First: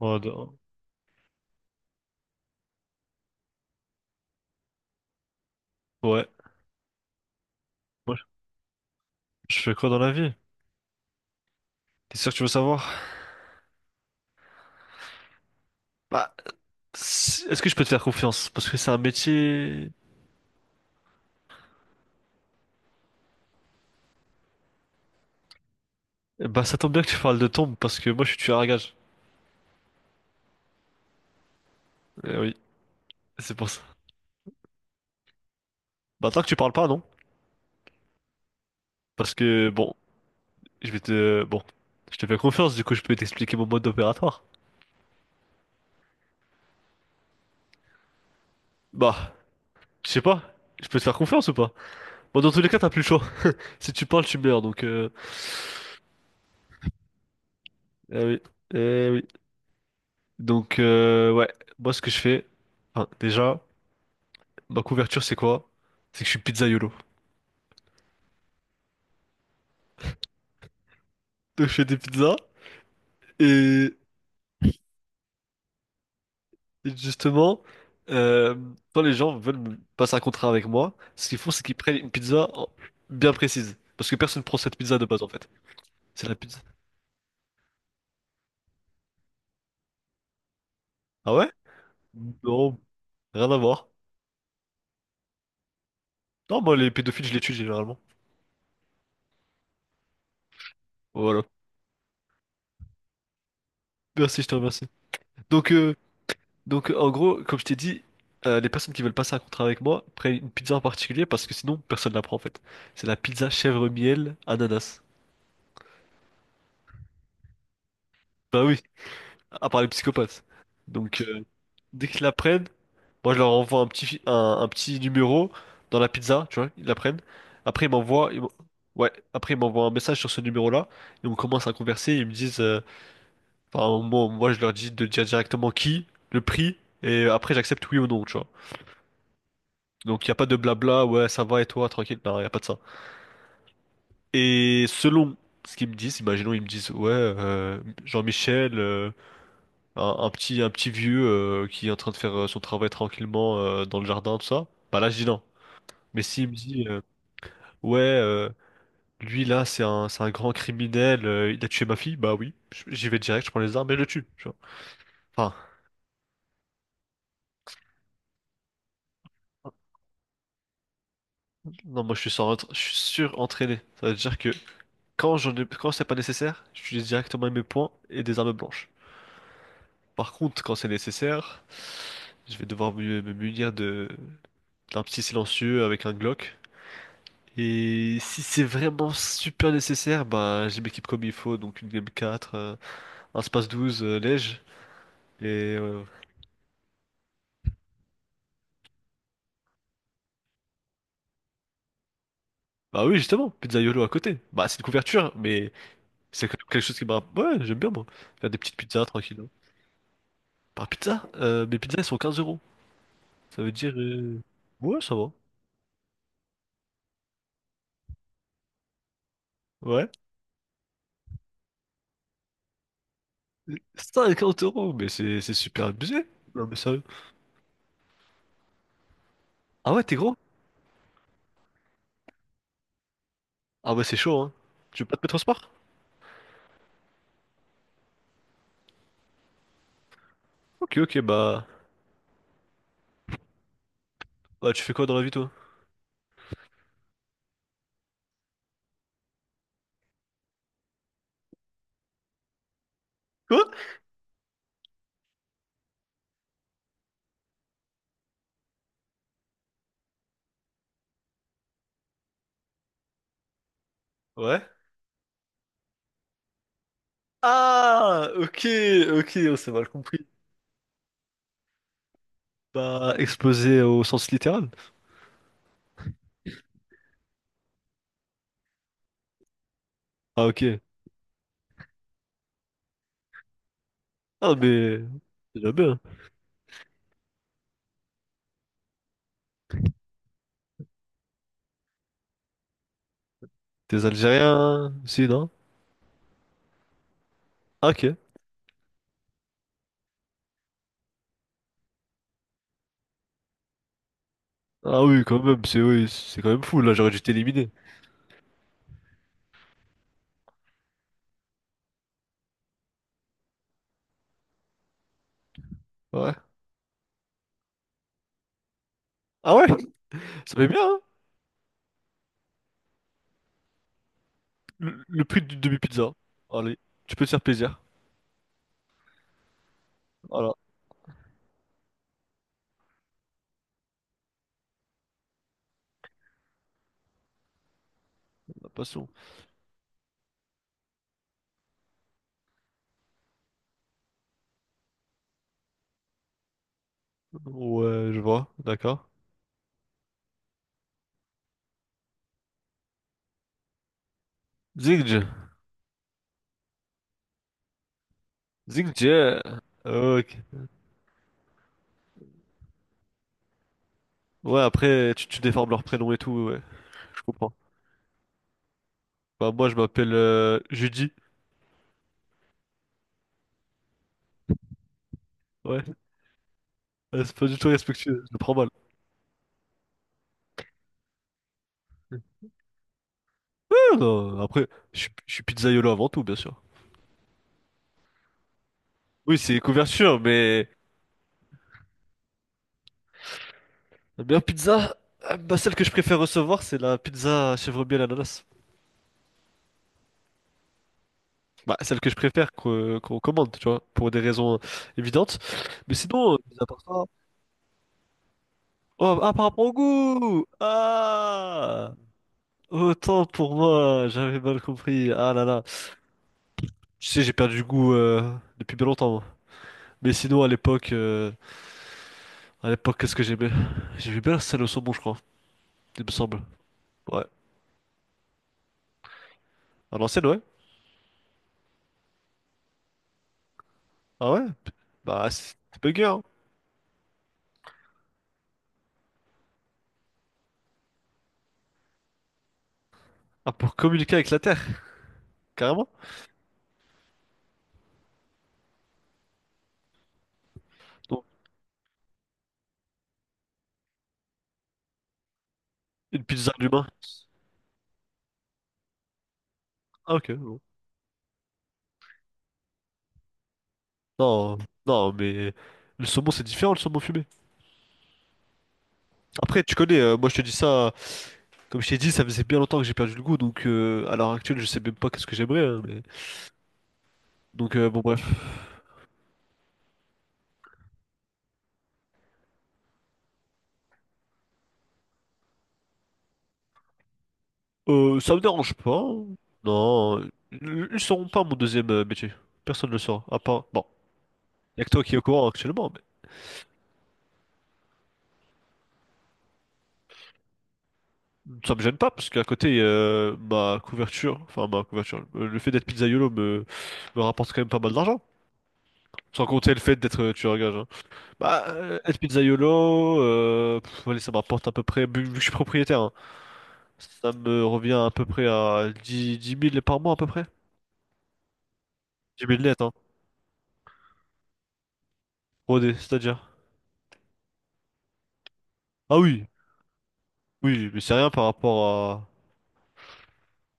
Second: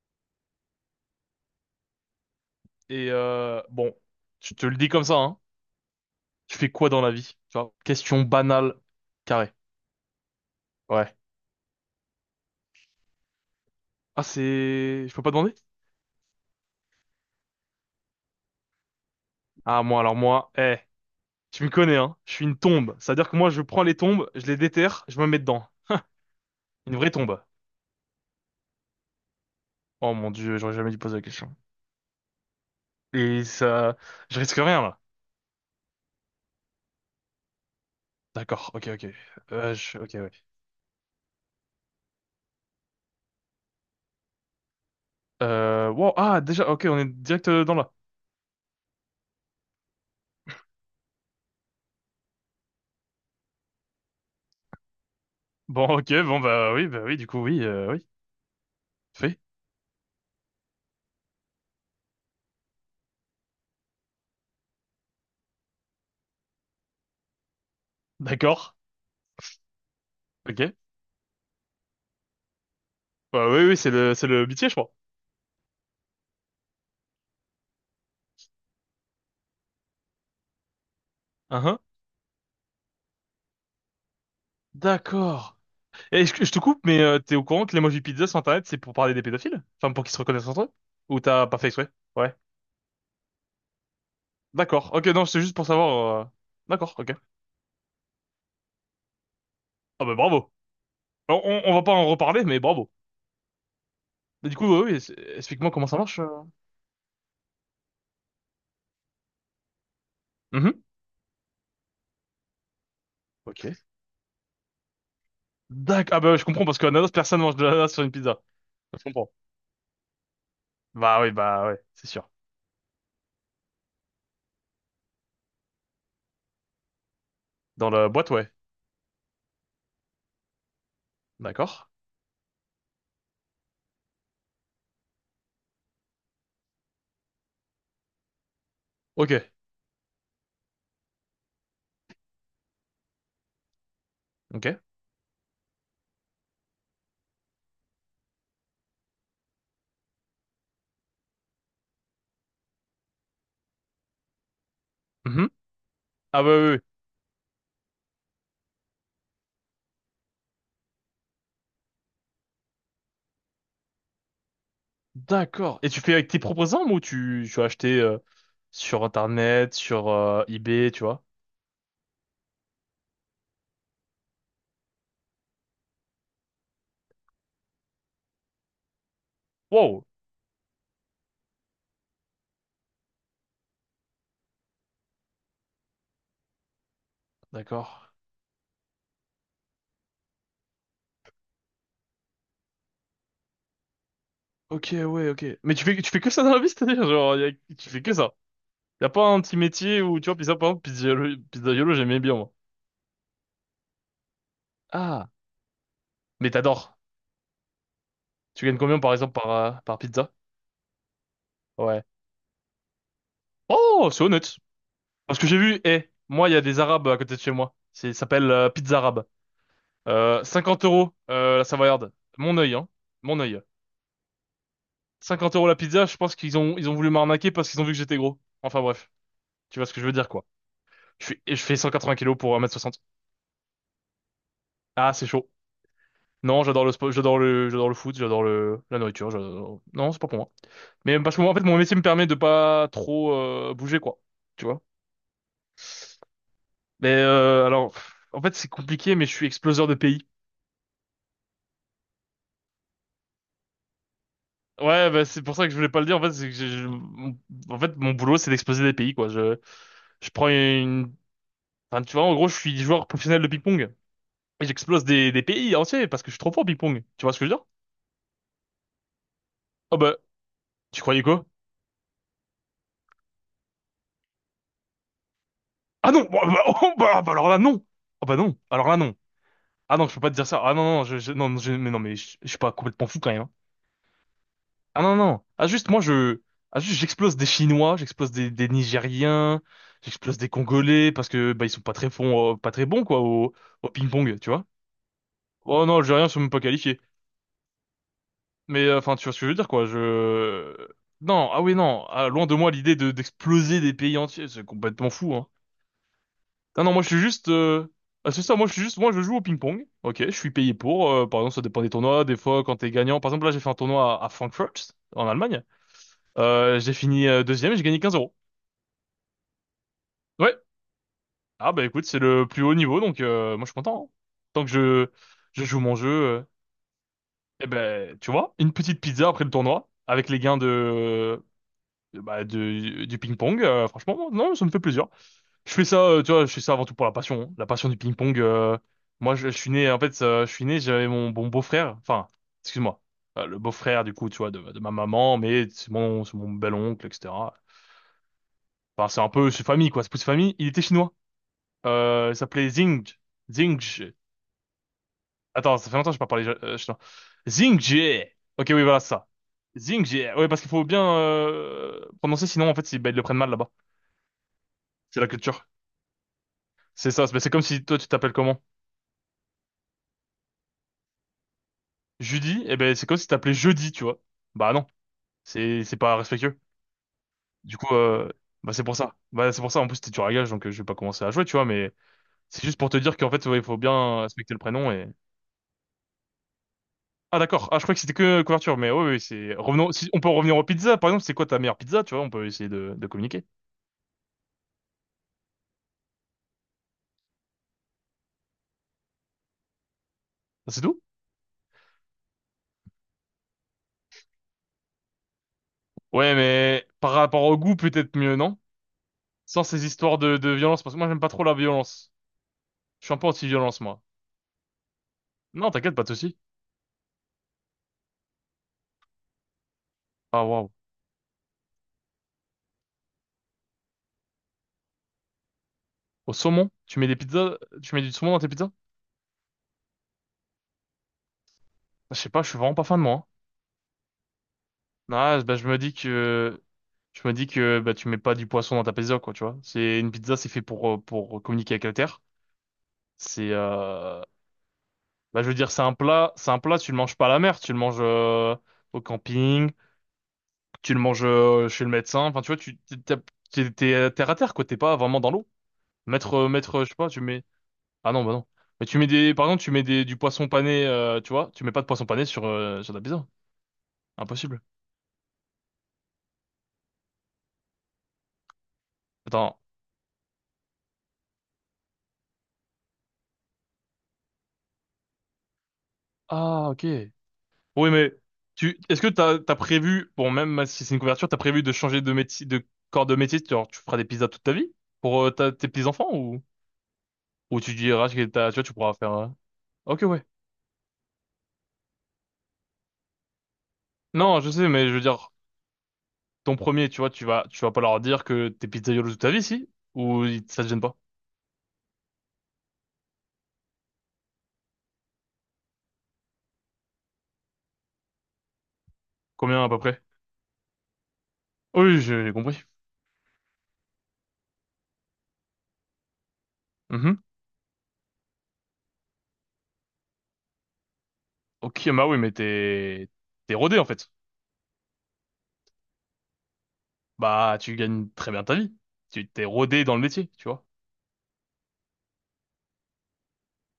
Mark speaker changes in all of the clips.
Speaker 1: Oh, non.
Speaker 2: Et bon, je te le dis comme ça, hein.
Speaker 1: Ouais.
Speaker 2: Tu fais quoi dans la vie? Tu vois,
Speaker 1: Moi,
Speaker 2: question banale, carré.
Speaker 1: je fais quoi dans la vie?
Speaker 2: Ouais.
Speaker 1: T'es sûr que tu veux savoir?
Speaker 2: Ah, c'est... Je peux pas demander?
Speaker 1: Bah, est-ce que je peux te faire confiance? Parce que c'est un
Speaker 2: Ah,
Speaker 1: métier...
Speaker 2: moi, alors moi, tu me connais, hein. Je suis une tombe. C'est-à-dire que moi, je prends les tombes, je les déterre, je me mets dedans.
Speaker 1: Bah, ça tombe
Speaker 2: Une
Speaker 1: bien que
Speaker 2: vraie
Speaker 1: tu parles
Speaker 2: tombe.
Speaker 1: de tombe, parce que moi, je suis tueur à gages.
Speaker 2: Oh mon Dieu, j'aurais jamais dû poser la question.
Speaker 1: Eh oui,
Speaker 2: Et
Speaker 1: c'est pour ça.
Speaker 2: ça... Je risque rien, là.
Speaker 1: Bah, tant que tu parles pas, non?
Speaker 2: D'accord, ok, ok.
Speaker 1: Parce que, bon,
Speaker 2: Je... Ok, ouais.
Speaker 1: je vais te... Bon, je te fais confiance, du coup, je peux t'expliquer mon mode opératoire.
Speaker 2: Wow, ah, déjà, ok, on est direct dans là.
Speaker 1: Bah, je sais pas. Je peux te faire confiance ou pas? Bon, dans tous les cas, t'as plus le choix. Si tu parles, tu meurs, donc...
Speaker 2: Bon, ok, bon, bah oui, du coup, oui, oui.
Speaker 1: Eh oui, eh oui.
Speaker 2: Fait.
Speaker 1: Donc, ouais, moi, ce que je fais... enfin, déjà... Ma couverture, c'est quoi? C'est que je suis pizzaïolo.
Speaker 2: D'accord, ok.
Speaker 1: Donc, je fais des pizzas
Speaker 2: Bah oui, oui,
Speaker 1: et
Speaker 2: c'est le métier, je crois.
Speaker 1: justement, euh, quand les gens veulent me passer un contrat avec moi, ce qu'ils font, c'est
Speaker 2: Hein,
Speaker 1: qu'ils
Speaker 2: hein.
Speaker 1: prennent une pizza bien précise. Parce que personne prend cette pizza de base en fait.
Speaker 2: D'accord. Et
Speaker 1: C'est la
Speaker 2: je
Speaker 1: pizza.
Speaker 2: te coupe, mais t'es au courant que l'emoji pizza sur Internet, c'est pour parler des pédophiles? Enfin, pour qu'ils se reconnaissent entre eux? Ou
Speaker 1: Ah
Speaker 2: t'as
Speaker 1: ouais?
Speaker 2: pas fait exprès? Ouais.
Speaker 1: Non, rien à voir.
Speaker 2: D'accord. Ok, non, c'est juste pour savoir.
Speaker 1: Non, moi, les
Speaker 2: D'accord, ok.
Speaker 1: pédophiles, je les tue généralement.
Speaker 2: Ah bah bravo.
Speaker 1: Voilà.
Speaker 2: On va pas en reparler, mais bravo.
Speaker 1: Merci, je
Speaker 2: Mais
Speaker 1: te
Speaker 2: du coup,
Speaker 1: remercie.
Speaker 2: oui, explique-moi
Speaker 1: Donc,
Speaker 2: comment
Speaker 1: euh,
Speaker 2: ça marche.
Speaker 1: donc, en gros, comme je t'ai dit, les personnes qui veulent passer un contrat avec moi prennent une pizza en
Speaker 2: Mhm.
Speaker 1: particulier parce que sinon, personne la prend en fait. C'est la pizza
Speaker 2: Ok.
Speaker 1: chèvre miel ananas.
Speaker 2: D'accord. Ah bah je comprends, parce que ananas, personne mange de l'ananas sur une pizza.
Speaker 1: Bah oui.
Speaker 2: Je comprends.
Speaker 1: À part les psychopathes. Donc,
Speaker 2: Bah oui, bah ouais, c'est
Speaker 1: dès qu'ils
Speaker 2: sûr.
Speaker 1: la prennent, moi, je leur envoie un petit numéro dans la pizza, tu vois, ils la prennent. Après, ils
Speaker 2: Dans la
Speaker 1: m'envoient,
Speaker 2: boîte,
Speaker 1: ils
Speaker 2: ouais.
Speaker 1: m'en- ouais, après, ils m'envoient un message sur ce numéro-là, et on commence à
Speaker 2: D'accord.
Speaker 1: converser, ils me disent, enfin, moi, je leur dis de dire directement qui, le prix, et après, j'accepte oui ou non, tu vois.
Speaker 2: Ok.
Speaker 1: Donc, il n'y a pas de blabla, ouais, ça va, et toi, tranquille, non, il n'y a pas de ça.
Speaker 2: Ok.
Speaker 1: Et selon ce qu'ils me disent, imaginons, ils me disent, ouais, Jean-Michel, un petit vieux qui est en train de faire son travail tranquillement dans le jardin, tout ça, bah là je dis non.
Speaker 2: Mhm.
Speaker 1: Mais
Speaker 2: Ah
Speaker 1: s'il me
Speaker 2: bah oui, oui.
Speaker 1: dit ouais, lui là c'est un grand criminel, il a tué ma fille, bah oui, j'y vais direct, je prends les armes et je le tue. Tu vois. Enfin,
Speaker 2: D'accord. Et tu fais avec tes propres armes ou tu as acheté sur Internet, sur eBay, tu vois?
Speaker 1: non moi je suis sans, je suis surentraîné. Ça veut dire que quand j'en ai, quand c'est pas nécessaire, j'utilise directement mes poings et des armes blanches.
Speaker 2: Wow.
Speaker 1: Par contre, quand c'est nécessaire, je vais devoir me munir de d'un petit silencieux avec un Glock.
Speaker 2: D'accord.
Speaker 1: Et si c'est vraiment super nécessaire, bah je m'équipe comme il faut, donc une game 4, un space 12, lège,
Speaker 2: Ok, ouais, ok.
Speaker 1: et...
Speaker 2: Mais
Speaker 1: euh,
Speaker 2: tu fais que ça dans la vie, c'est-à-dire, genre, tu fais que ça. Y a pas un petit métier où, tu vois, pizza, par exemple, pizzaïolo, j'aimais bien, moi.
Speaker 1: bah oui, justement, pizza YOLO à côté. Bah c'est une
Speaker 2: Ah.
Speaker 1: couverture, mais c'est
Speaker 2: Mais
Speaker 1: quand même quelque chose
Speaker 2: t'adores.
Speaker 1: qui me rappelle... Ouais, j'aime bien moi. Faire des
Speaker 2: Tu
Speaker 1: petites
Speaker 2: gagnes combien,
Speaker 1: pizzas
Speaker 2: par exemple,
Speaker 1: tranquilles, hein.
Speaker 2: par, par pizza?
Speaker 1: Par pizza, mes pizzas elles
Speaker 2: Ouais.
Speaker 1: sont 15 euros. Ça veut dire...
Speaker 2: Oh, c'est honnête.
Speaker 1: Ouais, ça va.
Speaker 2: Parce que j'ai vu, moi, il y a des Arabes à côté de chez moi. C'est, ça s'appelle Pizza Arabe.
Speaker 1: Ouais.
Speaker 2: 50 euros, la Savoyarde. Mon œil, hein. Mon œil.
Speaker 1: 50 euros, mais c'est
Speaker 2: 50 euros la
Speaker 1: super
Speaker 2: pizza, je
Speaker 1: abusé.
Speaker 2: pense
Speaker 1: Non mais
Speaker 2: ils ont
Speaker 1: sérieux.
Speaker 2: voulu m'arnaquer parce qu'ils ont vu que j'étais gros. Enfin bref, tu vois
Speaker 1: Ah
Speaker 2: ce que
Speaker 1: ouais,
Speaker 2: je veux
Speaker 1: t'es
Speaker 2: dire
Speaker 1: gros?
Speaker 2: quoi. Je fais 180 kilos pour 1m60.
Speaker 1: Ah ouais, c'est chaud, hein. Tu veux
Speaker 2: Ah,
Speaker 1: pas te
Speaker 2: c'est
Speaker 1: mettre au
Speaker 2: chaud.
Speaker 1: sport?
Speaker 2: Non, j'adore le sport, j'adore le foot, la nourriture, j'adore... Non, c'est pas pour moi.
Speaker 1: Ok,
Speaker 2: Mais
Speaker 1: ok,
Speaker 2: parce que moi, en fait,
Speaker 1: bah...
Speaker 2: mon métier me permet de pas trop bouger quoi. Tu
Speaker 1: Bah
Speaker 2: vois.
Speaker 1: tu fais quoi dans la vie toi?
Speaker 2: Mais alors, pff, en fait, c'est compliqué, mais je suis exploseur de pays.
Speaker 1: Quoi?
Speaker 2: Ouais, bah, c'est pour ça que je voulais pas le dire. En fait, c'est que en fait, mon boulot, c'est d'exploser des pays quoi. Je prends une, enfin, tu vois, en gros, je suis joueur professionnel de ping-pong.
Speaker 1: Ouais.
Speaker 2: Des pays entiers parce que je suis trop fort au ping-pong. Tu vois ce que je veux dire?
Speaker 1: Ah, ok, ok, on s'est mal
Speaker 2: Oh bah,
Speaker 1: compris.
Speaker 2: tu croyais quoi?
Speaker 1: Pas explosé au sens littéral.
Speaker 2: Ah non! Bah, bah, oh, bah, bah, alors là, non! Ah bah non! Alors là, non! Ah non, je peux pas te
Speaker 1: Ah,
Speaker 2: dire ça. Ah
Speaker 1: ok.
Speaker 2: non, non, non, non, mais non, mais je suis pas complètement fou quand même. Hein.
Speaker 1: Ah, mais
Speaker 2: Ah non, non!
Speaker 1: c'est
Speaker 2: Ah
Speaker 1: déjà
Speaker 2: juste,
Speaker 1: bien.
Speaker 2: moi, je... Ah juste, j'explose des Chinois, des Nigériens, j'explose des Congolais parce que, bah, ils sont pas très bons, pas très bons, quoi, au
Speaker 1: T'es
Speaker 2: ping-pong, tu vois?
Speaker 1: Algérien, si, non?
Speaker 2: Oh non, Algériens sont même pas qualifiés.
Speaker 1: Ah, ok.
Speaker 2: Mais enfin, tu vois ce que je veux dire, quoi. Je... Non, ah oui, non. Ah, loin de moi l'idée de d'exploser des pays entiers. C'est
Speaker 1: Ah
Speaker 2: complètement
Speaker 1: oui,
Speaker 2: fou,
Speaker 1: quand
Speaker 2: hein.
Speaker 1: même, c'est oui, c'est quand même fou,
Speaker 2: Non,
Speaker 1: là,
Speaker 2: non, moi je
Speaker 1: j'aurais
Speaker 2: suis
Speaker 1: dû
Speaker 2: juste...
Speaker 1: t'éliminer.
Speaker 2: euh, Ah, c'est ça, moi je suis juste... Moi je joue au ping-pong. Ok, je suis payé pour. Par exemple, ça dépend des tournois. Des fois, quand t'es gagnant... Par exemple, là, j'ai fait un tournoi à Frankfurt, en Allemagne.
Speaker 1: Ouais.
Speaker 2: J'ai fini deuxième et j'ai gagné 15 euros.
Speaker 1: Ah ouais, ça
Speaker 2: Ouais.
Speaker 1: fait bien, hein?
Speaker 2: Ah bah écoute, c'est le plus haut niveau, donc moi je suis content. Hein. Tant que
Speaker 1: Le,
Speaker 2: je,
Speaker 1: le prix d'une
Speaker 2: je joue mon jeu...
Speaker 1: demi-pizza.
Speaker 2: euh,
Speaker 1: Allez, tu peux te faire
Speaker 2: Eh
Speaker 1: plaisir.
Speaker 2: ben, tu vois, une petite pizza après le tournoi, avec les
Speaker 1: Voilà,
Speaker 2: gains de... Bah, du ping-pong, franchement, non, ça me fait plaisir. Je fais ça, tu vois, je fais ça avant tout pour la passion, hein. La passion du ping-pong.
Speaker 1: passons.
Speaker 2: Moi, je suis né, en fait, je suis né, j'avais mon bon beau-frère, enfin, excuse-moi, le beau-frère, du coup, tu vois, de ma maman, mais c'est mon bel-oncle, etc.
Speaker 1: Ouais, je vois, d'accord.
Speaker 2: Enfin, c'est un peu, c'est famille, quoi, c'est plus famille. Il était chinois. Il s'appelait Zing.
Speaker 1: Zingj,
Speaker 2: Attends, ça fait longtemps que je n'ai pas parlé chinois. Zing Jie. Ok, oui, voilà,
Speaker 1: Zingj,
Speaker 2: c'est ça. Zing Jie.
Speaker 1: ok.
Speaker 2: Ouais, parce qu'il faut bien prononcer, sinon, en fait, ils, bah, ils le prennent mal là-bas.
Speaker 1: Ouais, après,
Speaker 2: C'est la
Speaker 1: tu
Speaker 2: culture.
Speaker 1: déformes leur prénom et tout, ouais,
Speaker 2: C'est
Speaker 1: je
Speaker 2: ça, c'est ben, c'est
Speaker 1: comprends.
Speaker 2: comme si toi tu t'appelles comment?
Speaker 1: Bah, moi, je m'appelle Judy.
Speaker 2: Judy, eh ben c'est comme si tu t'appelais jeudi, tu vois. Bah non,
Speaker 1: Ouais.
Speaker 2: c'est pas respectueux.
Speaker 1: C'est pas du tout
Speaker 2: Du coup,
Speaker 1: respectueux, je le prends mal.
Speaker 2: bah c'est pour ça. Bah c'est pour ça, en plus t'es dur à gage, donc je vais pas commencer à jouer, tu vois, mais c'est juste pour te dire qu'en fait, ouais, il faut
Speaker 1: Ah,
Speaker 2: bien
Speaker 1: non,
Speaker 2: respecter le
Speaker 1: après,
Speaker 2: prénom
Speaker 1: je
Speaker 2: et...
Speaker 1: suis je suis pizzaiolo avant tout, bien sûr.
Speaker 2: Ah d'accord, ah je crois que c'était que couverture, mais oui, oui,
Speaker 1: Oui,
Speaker 2: c'est...
Speaker 1: c'est
Speaker 2: Revenons... Si on
Speaker 1: couverture,
Speaker 2: peut revenir aux
Speaker 1: mais
Speaker 2: pizzas, par exemple, c'est quoi ta meilleure pizza, tu vois, on peut essayer de communiquer.
Speaker 1: la meilleure pizza, bah, celle que je préfère recevoir, c'est la pizza chèvre miel ananas.
Speaker 2: Ah, c'est tout?
Speaker 1: Bah, celle que je préfère qu'on commande, tu vois, pour des raisons évidentes. Mais sinon,
Speaker 2: Ouais,
Speaker 1: mis à part
Speaker 2: mais
Speaker 1: ça...
Speaker 2: par rapport au goût, peut-être mieux, non?
Speaker 1: Oh, ah, par
Speaker 2: Sans
Speaker 1: rapport au
Speaker 2: ces histoires
Speaker 1: goût!
Speaker 2: de violence, parce que moi j'aime pas trop la
Speaker 1: Ah!
Speaker 2: violence. Je suis un
Speaker 1: Autant
Speaker 2: peu
Speaker 1: pour
Speaker 2: anti-violence, moi.
Speaker 1: moi, j'avais mal compris. Ah là là.
Speaker 2: Non, t'inquiète, pas de soucis.
Speaker 1: Tu sais, j'ai perdu goût depuis bien longtemps, moi. Mais sinon,
Speaker 2: Ah
Speaker 1: à
Speaker 2: waouh.
Speaker 1: l'époque... À l'époque, qu'est-ce que j'aimais? J'aimais bien la salle au saumon, je crois, il me
Speaker 2: Au
Speaker 1: semble.
Speaker 2: saumon? Tu mets des
Speaker 1: Ouais.
Speaker 2: pizzas, tu mets du saumon dans tes pizzas?
Speaker 1: À l'ancienne, ouais.
Speaker 2: Je sais pas, je suis vraiment pas fan, moi. Hein.
Speaker 1: Ah ouais? Bah,
Speaker 2: Ah,
Speaker 1: c'est
Speaker 2: bah,
Speaker 1: bugué, hein.
Speaker 2: je me dis que, bah, tu mets pas du poisson dans ta pizza, quoi, tu vois. C'est, une pizza, c'est fait pour communiquer avec la terre. C'est,
Speaker 1: Ah, pour communiquer avec la Terre,
Speaker 2: bah, je veux dire,
Speaker 1: carrément.
Speaker 2: c'est un plat, tu le manges pas à la mer, tu le manges, au camping, tu le manges,
Speaker 1: Donc,
Speaker 2: chez le médecin. Enfin, tu vois, tu, t'es, t'es, t'es- t'es terre à terre, quoi, t'es pas vraiment dans l'eau.
Speaker 1: une pizza d'humain.
Speaker 2: Je sais pas, ah non, bah non. Mais par exemple,
Speaker 1: Ah,
Speaker 2: du
Speaker 1: ok,
Speaker 2: poisson
Speaker 1: bon.
Speaker 2: pané, tu vois, tu mets pas de poisson pané sur, sur ta pizza.
Speaker 1: Non,
Speaker 2: Impossible.
Speaker 1: non, mais le saumon, c'est différent, le saumon fumé.
Speaker 2: Attends.
Speaker 1: Après, tu connais, moi, je te dis ça, comme je t'ai dit, ça faisait bien longtemps que j'ai perdu le goût, donc à l'heure actuelle, je sais même pas qu'est-ce que j'aimerais, hein, mais...
Speaker 2: Ah, ok.
Speaker 1: Donc,
Speaker 2: Oui,
Speaker 1: bon,
Speaker 2: mais
Speaker 1: bref.
Speaker 2: est-ce que t'as prévu, bon, même si c'est une couverture, t'as prévu de changer de métier, de corps de métier, genre, tu feras des pizzas toute ta vie? Pour tes petits-enfants ou tu diras que
Speaker 1: Ça me
Speaker 2: t'as, tu vois, tu
Speaker 1: dérange
Speaker 2: pourras
Speaker 1: pas.
Speaker 2: faire, ok,
Speaker 1: Non,
Speaker 2: ouais.
Speaker 1: ils sauront pas mon deuxième métier. Personne ne le saura, à part... Bon.
Speaker 2: Non, je sais,
Speaker 1: Il n'y a
Speaker 2: mais
Speaker 1: que
Speaker 2: je veux
Speaker 1: toi qui est au
Speaker 2: dire,
Speaker 1: courant actuellement, mais
Speaker 2: ton premier, tu vois, tu vas pas leur dire que t'es pizzaïolo toute ta vie, si? Ou ça te gêne pas?
Speaker 1: ça me gêne pas parce qu'à côté, ma couverture, enfin ma couverture, le fait d'être pizzaïolo me rapporte quand même pas mal d'argent. Sans
Speaker 2: Combien à
Speaker 1: compter
Speaker 2: peu
Speaker 1: le fait
Speaker 2: près?
Speaker 1: d'être tueur à gage. Hein. Bah,
Speaker 2: Oui,
Speaker 1: être
Speaker 2: j'ai compris.
Speaker 1: pizzaïolo, allez, ça me rapporte à peu près, vu que je suis propriétaire, hein,
Speaker 2: Mhm.
Speaker 1: ça me revient à peu près à 10 10 000 par mois à peu près.
Speaker 2: Ok, bah oui, mais
Speaker 1: 10 000 net, hein.
Speaker 2: t'es rodé, en fait.
Speaker 1: Rodé, c'est-à-dire.
Speaker 2: Bah, tu gagnes très bien ta vie.
Speaker 1: Ah
Speaker 2: Tu t'es
Speaker 1: oui,
Speaker 2: rodé dans le métier, tu vois.
Speaker 1: oui, mais c'est rien par rapport à...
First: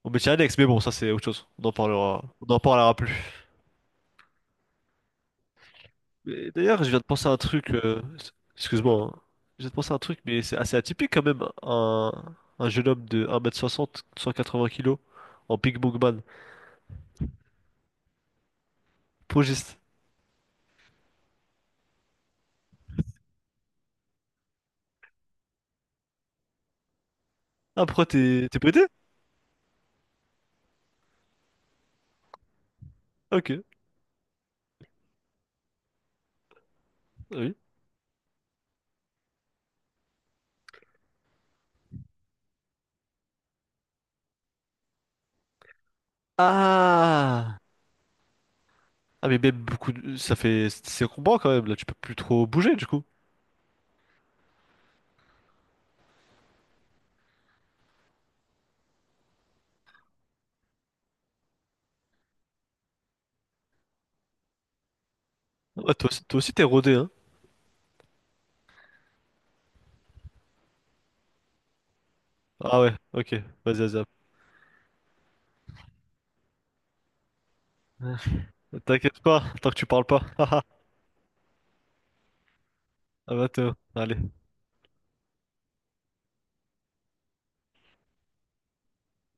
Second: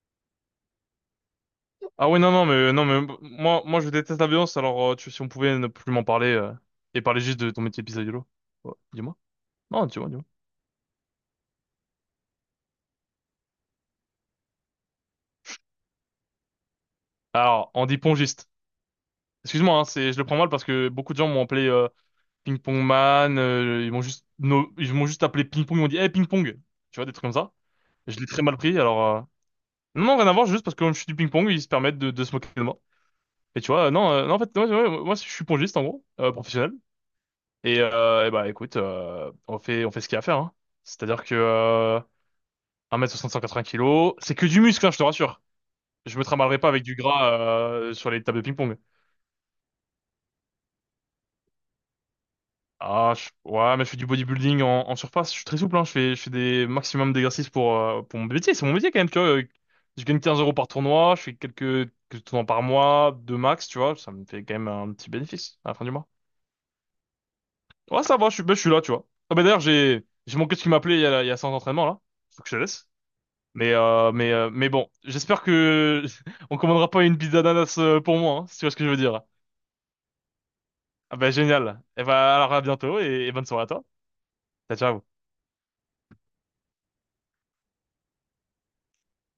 Speaker 1: au métier annexe, mais bon, ça c'est autre chose.
Speaker 2: Ah ouais, non, non,
Speaker 1: On en
Speaker 2: mais non,
Speaker 1: parlera plus.
Speaker 2: mais moi, je déteste la violence. Alors, si on pouvait ne plus m'en parler
Speaker 1: Mais d'ailleurs, je viens
Speaker 2: et
Speaker 1: de
Speaker 2: parler
Speaker 1: penser à un
Speaker 2: juste de ton
Speaker 1: truc.
Speaker 2: métier de pizzaïolo. Ouais,
Speaker 1: Excuse-moi,
Speaker 2: dis-moi.
Speaker 1: hein. Je viens de
Speaker 2: Non,
Speaker 1: penser à un
Speaker 2: dis-moi,
Speaker 1: truc,
Speaker 2: dis-moi.
Speaker 1: mais c'est assez atypique quand même. Un jeune homme de 1 m 60, 180 kilos, en Pink Bookman.
Speaker 2: Alors, on dit pongiste.
Speaker 1: Progiste.
Speaker 2: Excuse-moi, hein, c'est, je le prends mal parce que beaucoup de gens m'ont appelé Ping Pong Man. Euh, ils m'ont juste, no- ils m'ont juste appelé Ping Pong. Ils m'ont dit, hey, Ping Pong. Tu vois, des trucs comme ça.
Speaker 1: Ah, pourquoi
Speaker 2: Je l'ai très
Speaker 1: t'es
Speaker 2: mal
Speaker 1: t'es
Speaker 2: pris.
Speaker 1: prêté?
Speaker 2: Alors, non, non, rien à voir. Juste parce que comme je suis du ping pong, ils se permettent de se moquer de moi.
Speaker 1: Ok.
Speaker 2: Et tu vois, non, non, en fait, ouais, ouais, moi, je suis pongiste en gros, professionnel.
Speaker 1: Ah oui.
Speaker 2: Et, eh ben, écoute, on fait ce qu'il y a à faire, hein. C'est-à-dire que 1m60, 180 kilos, c'est que du muscle, hein, je te rassure. Je me trimballerai pas avec du gras
Speaker 1: Ah!
Speaker 2: sur les tables de ping-pong.
Speaker 1: Ah, mais même beaucoup. Ça fait. C'est combat quand même, là. Tu peux plus trop bouger, du coup.
Speaker 2: Ah, ouais, mais je fais du bodybuilding en, en surface, je suis très souple, hein. Je fais des maximum d'exercices pour mon métier, c'est mon métier quand même, tu vois. Je gagne 15 euros par tournoi, je fais quelques tournois par mois, deux max, tu vois. Ça me fait quand même un petit bénéfice à la fin du
Speaker 1: Ah,
Speaker 2: mois.
Speaker 1: toi aussi, t'es rodé, hein?
Speaker 2: Ouais, ça va, je suis, ben, je suis là, tu vois. Ah, ben, d'ailleurs, j'ai mon coach qui m'appelait il y a 100 entraînements, là. Faut que je te
Speaker 1: Ah
Speaker 2: laisse.
Speaker 1: ouais, ok. Vas-y, vas-y.
Speaker 2: Mais bon, j'espère que on commandera pas une pizza d'ananas pour moi, hein, si tu vois ce que je veux dire.
Speaker 1: T'inquiète pas, tant que tu parles pas.
Speaker 2: Ah bah génial. Et bah alors à bientôt et
Speaker 1: À
Speaker 2: bonne soirée à
Speaker 1: bientôt.
Speaker 2: toi.
Speaker 1: Allez.
Speaker 2: Ciao, ciao.